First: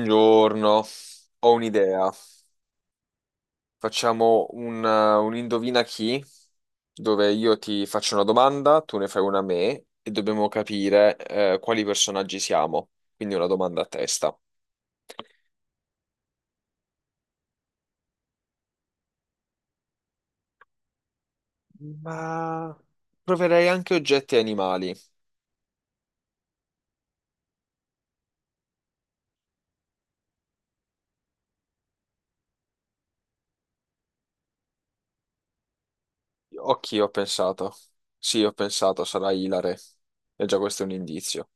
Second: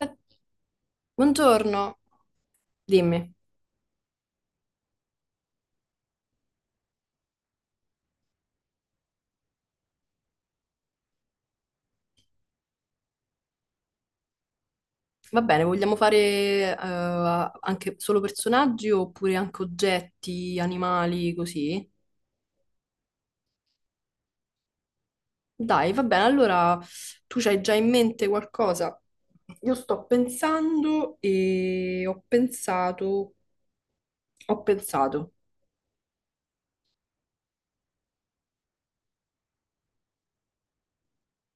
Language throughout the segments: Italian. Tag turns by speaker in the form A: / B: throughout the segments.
A: Eh,
B: ho
A: Buongiorno,
B: un'idea.
A: dimmi.
B: Facciamo un indovina chi, dove io ti faccio una domanda, tu ne fai una a me e dobbiamo capire quali personaggi siamo. Quindi una domanda a testa.
A: Va bene, vogliamo fare anche solo personaggi oppure anche oggetti, animali, così?
B: Ma proverei anche oggetti e animali.
A: Dai, va bene, allora tu c'hai già in mente qualcosa? Io sto pensando e ho pensato.
B: Occhi, ho pensato. Sì, ho pensato, sarà ilare. E già questo è un indizio.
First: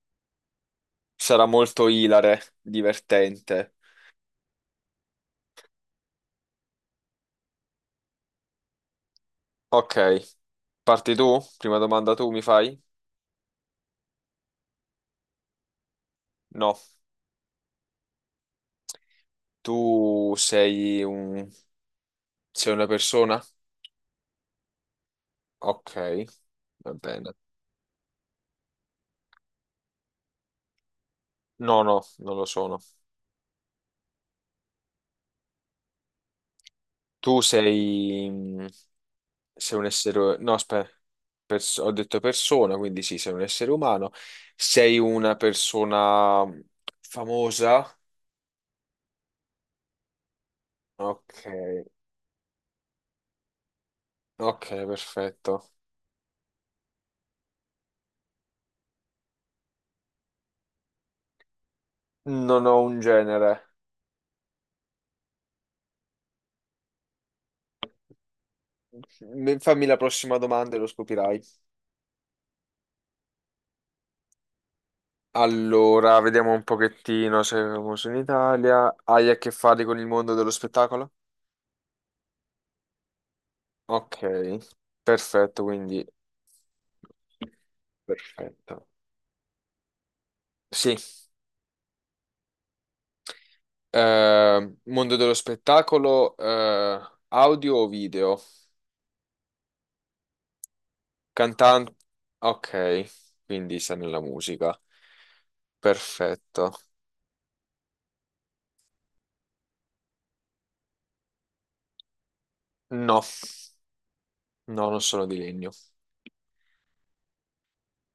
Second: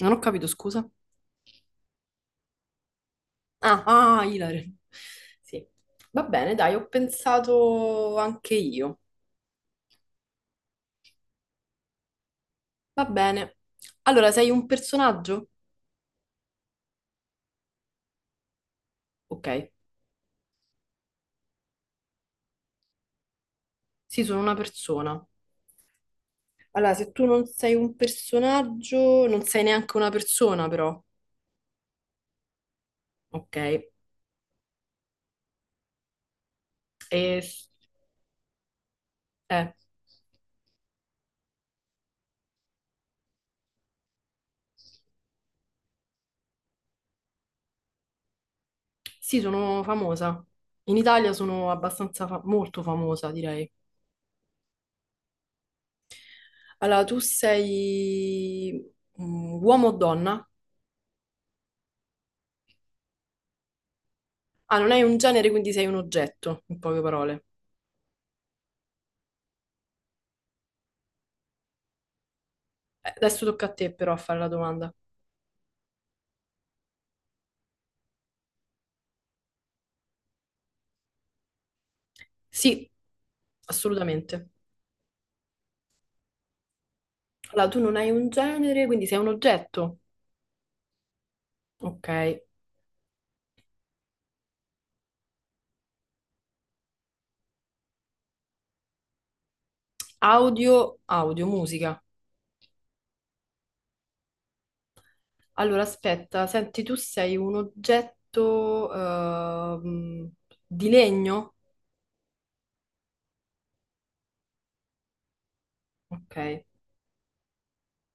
A: Non ho capito, scusa.
B: Sarà molto ilare, divertente.
A: Ah, ah, Ilare. Sì, va bene, dai, ho pensato anche io.
B: Ok, parti tu? Prima domanda tu mi fai?
A: Va bene. Allora, sei un personaggio?
B: No.
A: Ok.
B: Tu sei un... sei una persona?
A: Sì, sono una persona.
B: Ok,
A: Allora,
B: va
A: se tu
B: bene.
A: non sei un personaggio, non sei neanche una persona, però.
B: No, no, non lo sono.
A: Ok. E,
B: Tu
A: s-
B: sei...
A: eh,
B: sei un essere... No, aspetta, ho detto persona, quindi sì, sei un essere umano. Sei una persona famosa?
A: sì, sono famosa. In Italia
B: Ok,
A: sono abbastanza molto famosa, direi.
B: ok, perfetto.
A: Allora, tu sei uomo o donna?
B: Non ho un genere.
A: Ah, non hai un genere, quindi sei un oggetto, in poche parole.
B: Fammi la prossima domanda e lo scoprirai.
A: Adesso tocca a te però a fare la domanda.
B: Allora, vediamo un pochettino se è famoso in Italia. Hai a che fare con il mondo dello spettacolo?
A: Sì,
B: Ok,
A: assolutamente.
B: perfetto, quindi
A: Allora, tu non hai un genere,
B: perfetto.
A: quindi sei un oggetto.
B: Sì,
A: Ok.
B: mondo dello spettacolo, audio o video?
A: Audio, audio,
B: Cantante.
A: musica.
B: Ok, quindi sta nella musica.
A: Allora, aspetta,
B: Perfetto.
A: senti, tu sei un oggetto di legno?
B: No, no, non sono di legno.
A: Ok.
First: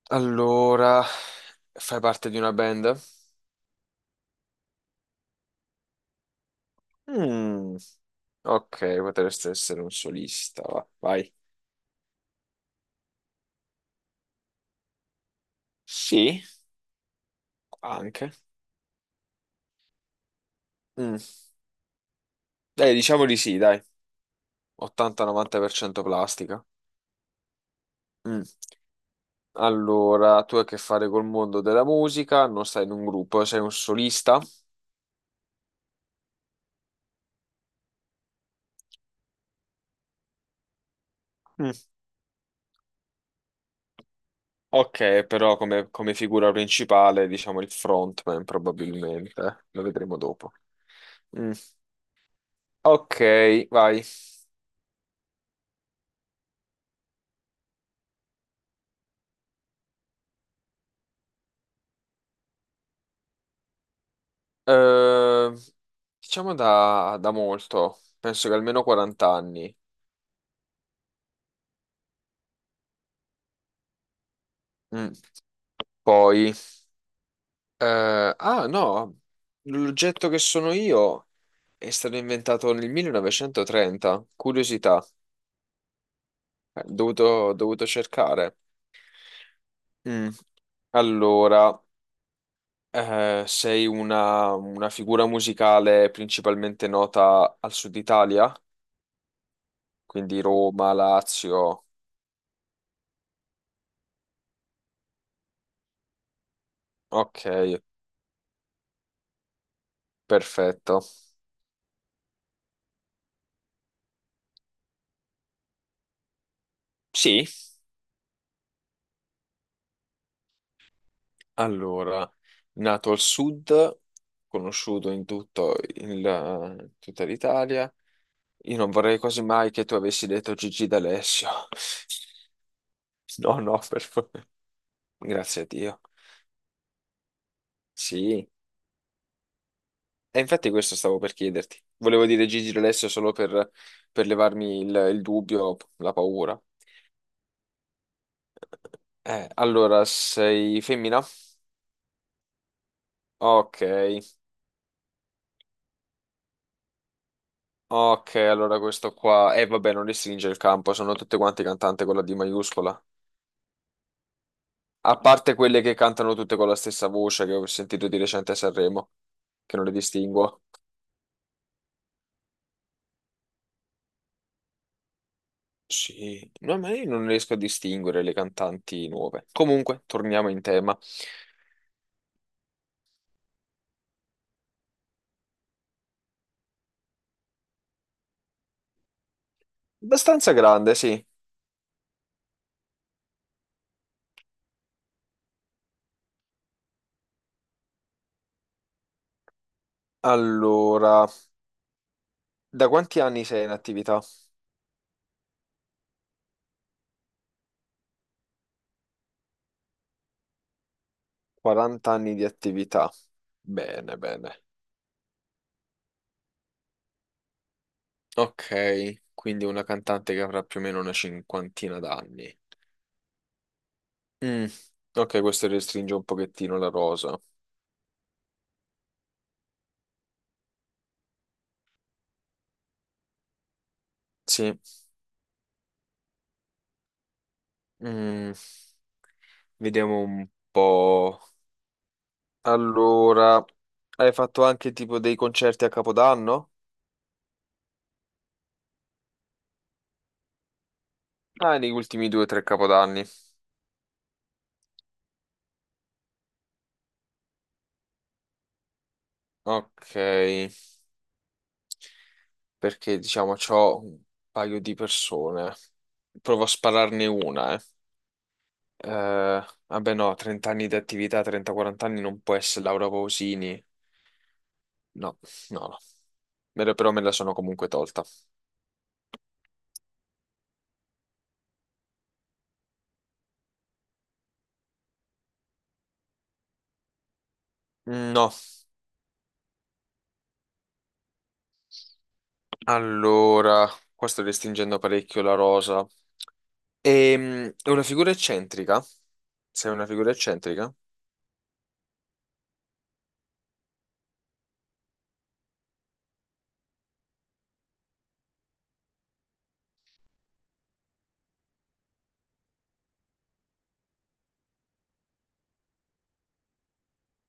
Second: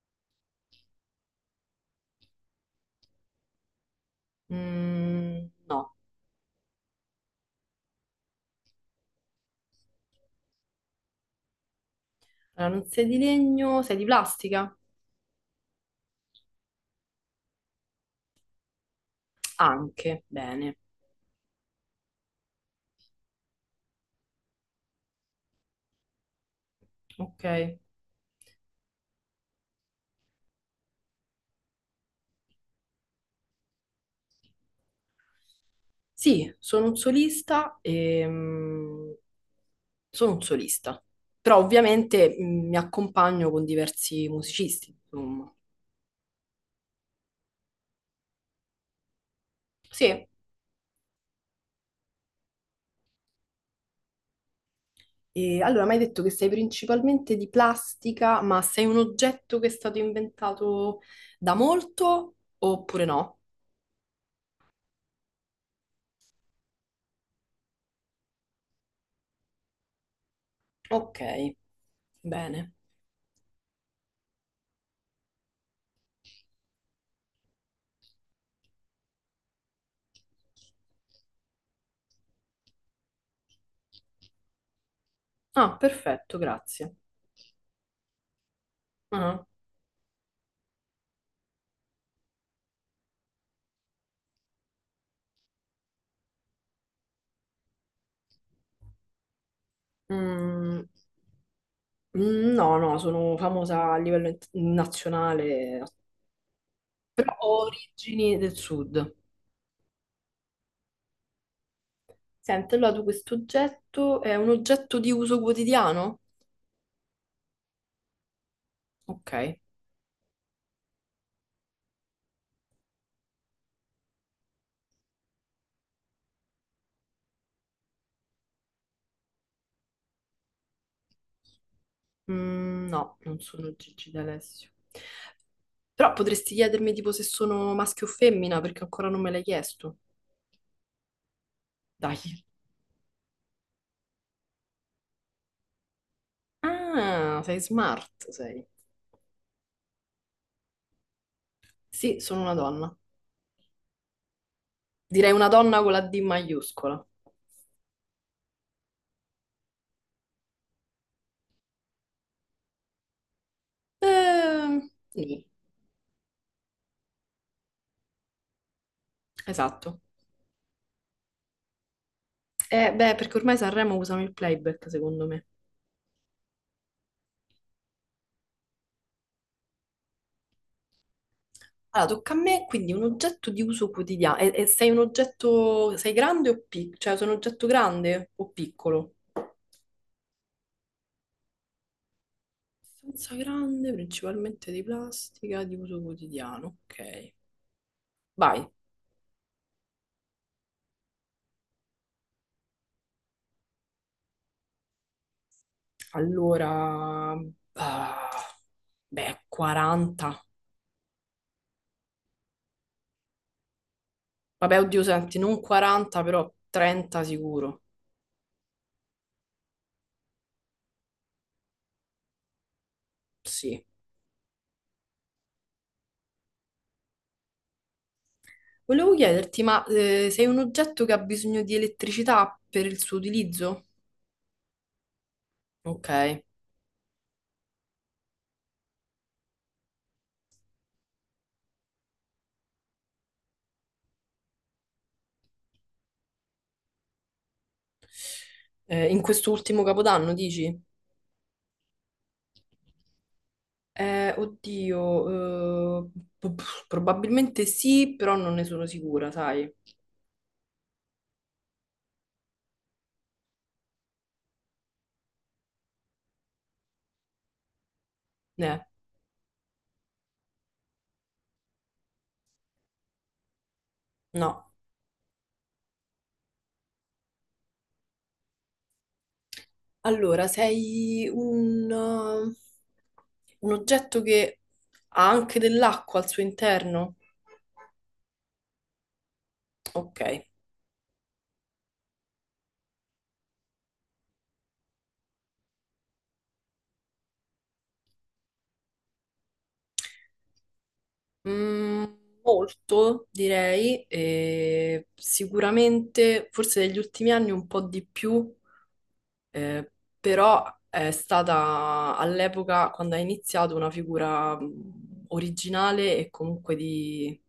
B: Allora, fai parte di una band?
A: Mm, no,
B: Mm, ok, potresti essere un solista. Vai.
A: allora, non sei di legno, sei di plastica?
B: Sì, anche.
A: Anche, bene.
B: Mm, dai, diciamo di sì, dai. 80-90% plastica.
A: Ok.
B: Mm. Allora, tu hai a che fare col mondo della musica, non stai in un gruppo, sei un solista.
A: Sì, sono un solista e sono un solista, però
B: Mm.
A: ovviamente mi accompagno con diversi musicisti,
B: Ok,
A: insomma.
B: però come figura principale, diciamo il frontman probabilmente, lo vedremo
A: Sì,
B: dopo. Mm. Ok, vai.
A: e allora, mi hai detto che sei principalmente di plastica, ma sei un oggetto che è stato inventato da molto oppure no?
B: Eh, diciamo da molto, penso che almeno 40 anni.
A: Ok, bene.
B: Mm. Poi, no, l'oggetto che sono io. È stato inventato nel 1930, curiosità,
A: Ah, perfetto, grazie.
B: dovuto cercare.
A: Ah,
B: Mm. Allora, sei una figura musicale principalmente nota al sud Italia, quindi
A: mm,
B: Roma, Lazio.
A: mm, no, no, sono famosa a livello nazionale,
B: Ok,
A: origini del sud.
B: perfetto.
A: Senti, allora tu questo oggetto è un oggetto di uso quotidiano?
B: Sì,
A: Ok.
B: allora, nato al sud, conosciuto in tutta l'Italia. Io non vorrei quasi mai che tu avessi detto Gigi D'Alessio.
A: Mm, no, non
B: No,
A: sono
B: no, per
A: Gigi
B: favore.
A: D'Alessio.
B: Grazie a Dio.
A: Però potresti chiedermi tipo se sono maschio o
B: Sì.
A: femmina, perché ancora non me l'hai chiesto.
B: E infatti questo stavo per chiederti. Volevo
A: Dai.
B: dire Gigi D'Alessio solo per levarmi il dubbio, la paura.
A: Ah, sei smart, sei.
B: Allora, sei femmina?
A: Sì, sono una donna.
B: Ok,
A: Direi una donna con la D maiuscola.
B: ok, allora questo qua. Vabbè, non restringe il campo, sono tutte quante cantanti con la D maiuscola.
A: Ehm,
B: A
A: nì,
B: parte quelle che cantano tutte con la stessa voce che ho sentito di recente a Sanremo, che non le
A: esatto.
B: distinguo.
A: Beh, perché ormai Sanremo usano il playback, secondo me.
B: Sì, no, ma io non riesco a distinguere le cantanti nuove. Comunque, torniamo in tema.
A: Allora, tocca a me, quindi un oggetto di uso quotidiano. E sei un oggetto... Sei grande o piccolo? Cioè, sei un oggetto grande o piccolo?
B: Abbastanza grande, sì.
A: Abbastanza grande, principalmente di plastica, di uso quotidiano. Ok. Vai.
B: Allora, da quanti anni sei in attività?
A: Allora, ah, beh, 40 anni.
B: 40 anni di attività. Bene, bene.
A: Vabbè, oddio, senti, non 40, però 30 sicuro.
B: Ok, quindi una cantante che avrà più o meno una cinquantina d'anni.
A: Sì.
B: Mm, ok, questo restringe un pochettino la rosa.
A: Volevo chiederti, ma sei un oggetto che ha bisogno di elettricità per il suo utilizzo?
B: Sì.
A: Ok.
B: Mm, vediamo un po'. Allora, hai fatto anche tipo dei concerti a Capodanno?
A: In quest'ultimo capodanno, dici?
B: Ah, negli ultimi due o tre Capodanni.
A: Oddio, probabilmente sì, però non ne sono sicura, sai?
B: Ok, perché diciamo c'ho un paio di persone. Provo a spararne una, eh.
A: Eh,
B: Vabbè no, 30 anni di attività, 30-40 anni non può essere Laura Pausini.
A: no.
B: No, no, no. Però me la sono comunque tolta.
A: Allora, sei un oggetto che ha anche dell'acqua al suo interno?
B: No,
A: Ok.
B: allora, qua sto restringendo parecchio la rosa. È una figura eccentrica? Sei una figura eccentrica?
A: Mm, molto, direi, e sicuramente, forse negli ultimi anni un po' di più, eh, però è stata all'epoca, quando ha iniziato, una figura originale e comunque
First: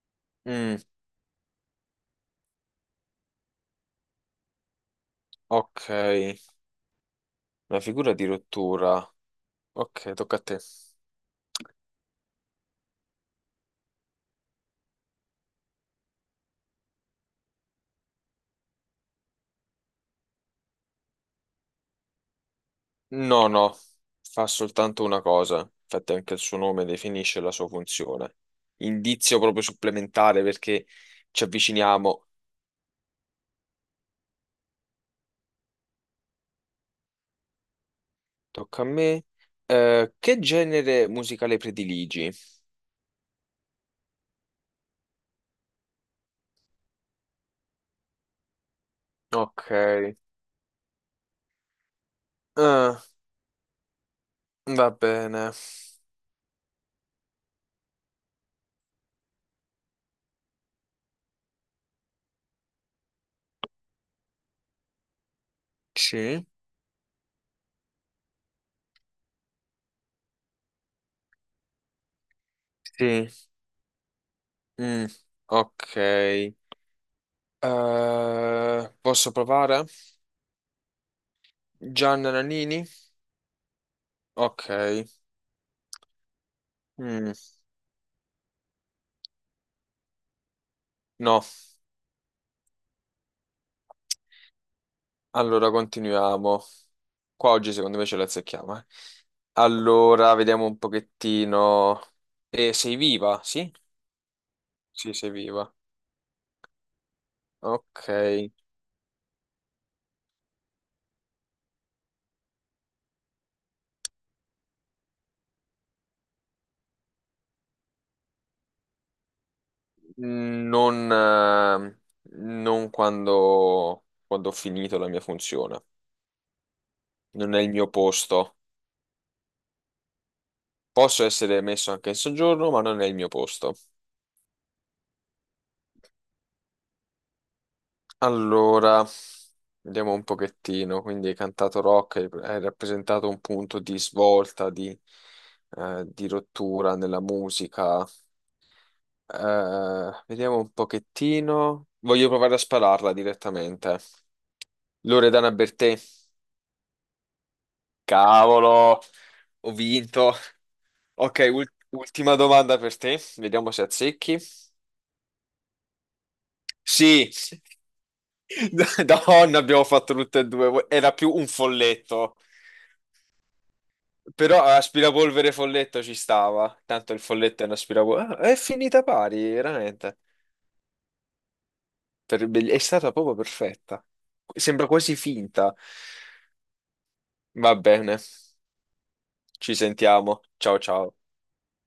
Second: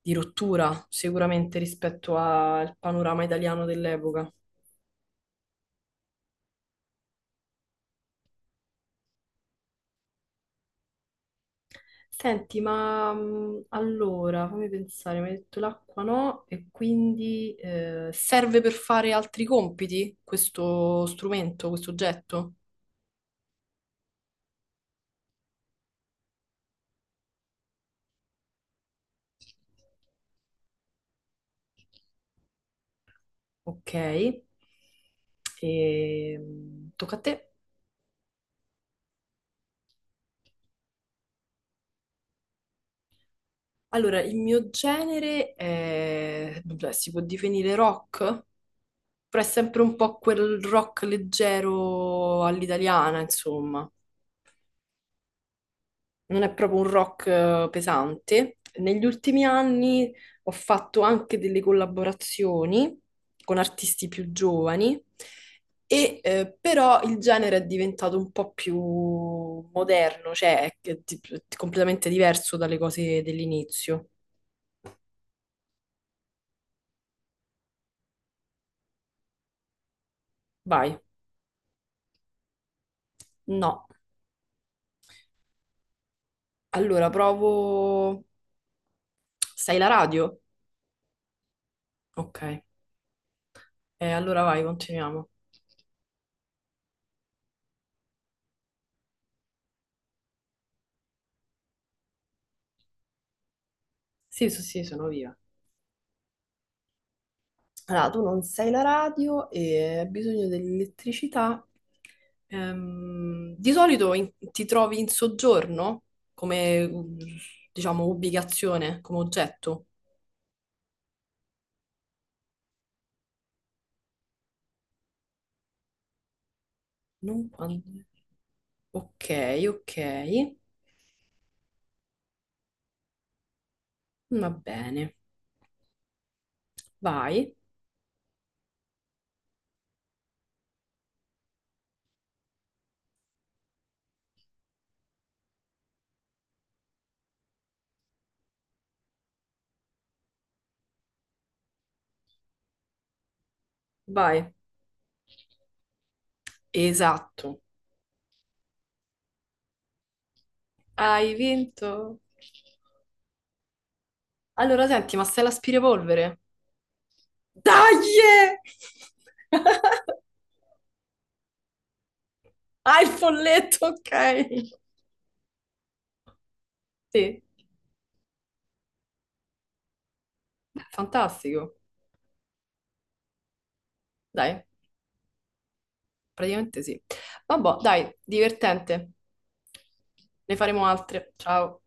A: di
B: Mm,
A: rottura, sicuramente rispetto al panorama italiano dell'epoca.
B: ok, una figura di rottura. Ok, tocca a te.
A: Senti, ma allora fammi pensare, mi hai detto l'acqua no, e quindi serve per fare altri compiti questo strumento, questo oggetto?
B: No, no, fa soltanto una cosa, infatti anche il suo nome definisce la sua funzione. Indizio proprio supplementare perché ci avviciniamo.
A: Ok, e, tocca a te.
B: Tocca a me. Che genere musicale prediligi?
A: Allora, il mio genere è, beh, si può definire rock, però è
B: Ok,
A: sempre un
B: eh,
A: po' quel rock leggero all'italiana, insomma.
B: va bene.
A: Non è proprio un rock pesante. Negli ultimi anni ho fatto anche delle collaborazioni con artisti più giovani, e,
B: Sì,
A: però il genere è diventato un po' più moderno, completamente diverso dalle cose
B: sì.
A: dell'inizio.
B: Mm, ok. Posso provare?
A: Vai,
B: Gianna Nannini?
A: no.
B: Ok.
A: Allora
B: Mm,
A: provo... Stai la radio?
B: no,
A: Ok, eh, allora vai, continuiamo.
B: allora continuiamo. Qua oggi secondo me ce la azzecchiamo, eh. Allora, vediamo un pochettino. Sei viva? Sì?
A: Sì, sì, sì, sono
B: Sì, sei
A: viva.
B: viva. Ok.
A: Allora, tu non sai la radio e hai bisogno dell'elettricità. Di solito ti trovi in soggiorno come, diciamo, ubicazione, come oggetto.
B: Non, quando ho finito la mia funzione.
A: Non
B: Non è il mio
A: quando-
B: posto.
A: Ok, ok.
B: Posso essere messo anche in soggiorno, ma non è il mio posto.
A: Va bene. Vai,
B: Allora, vediamo un pochettino. Quindi hai cantato rock, hai rappresentato un punto di svolta, di rottura nella musica. Vediamo un pochettino. Voglio provare a spararla direttamente.
A: vai.
B: Loredana Bertè.
A: Esatto.
B: Cavolo, ho vinto.
A: Hai
B: Ok,
A: vinto.
B: ultima domanda per te. Vediamo se azzecchi.
A: Allora, senti, ma sei l'aspirapolvere?
B: Sì,
A: Dai!
B: donna, abbiamo fatto tutte e due. Era più un folletto.
A: Hai il folletto,
B: Però
A: ok.
B: aspirapolvere folletto ci stava. Tanto il
A: Sì.
B: folletto è un aspirapolvere. Ah, è finita pari, veramente.
A: Fantastico.
B: È stata proprio perfetta.
A: Dai,
B: Sembra quasi finta.
A: praticamente sì.
B: Va
A: Vabbè, dai,
B: bene.
A: divertente.
B: Ci sentiamo.
A: Ne
B: Ciao
A: faremo
B: ciao.
A: altre. Ciao.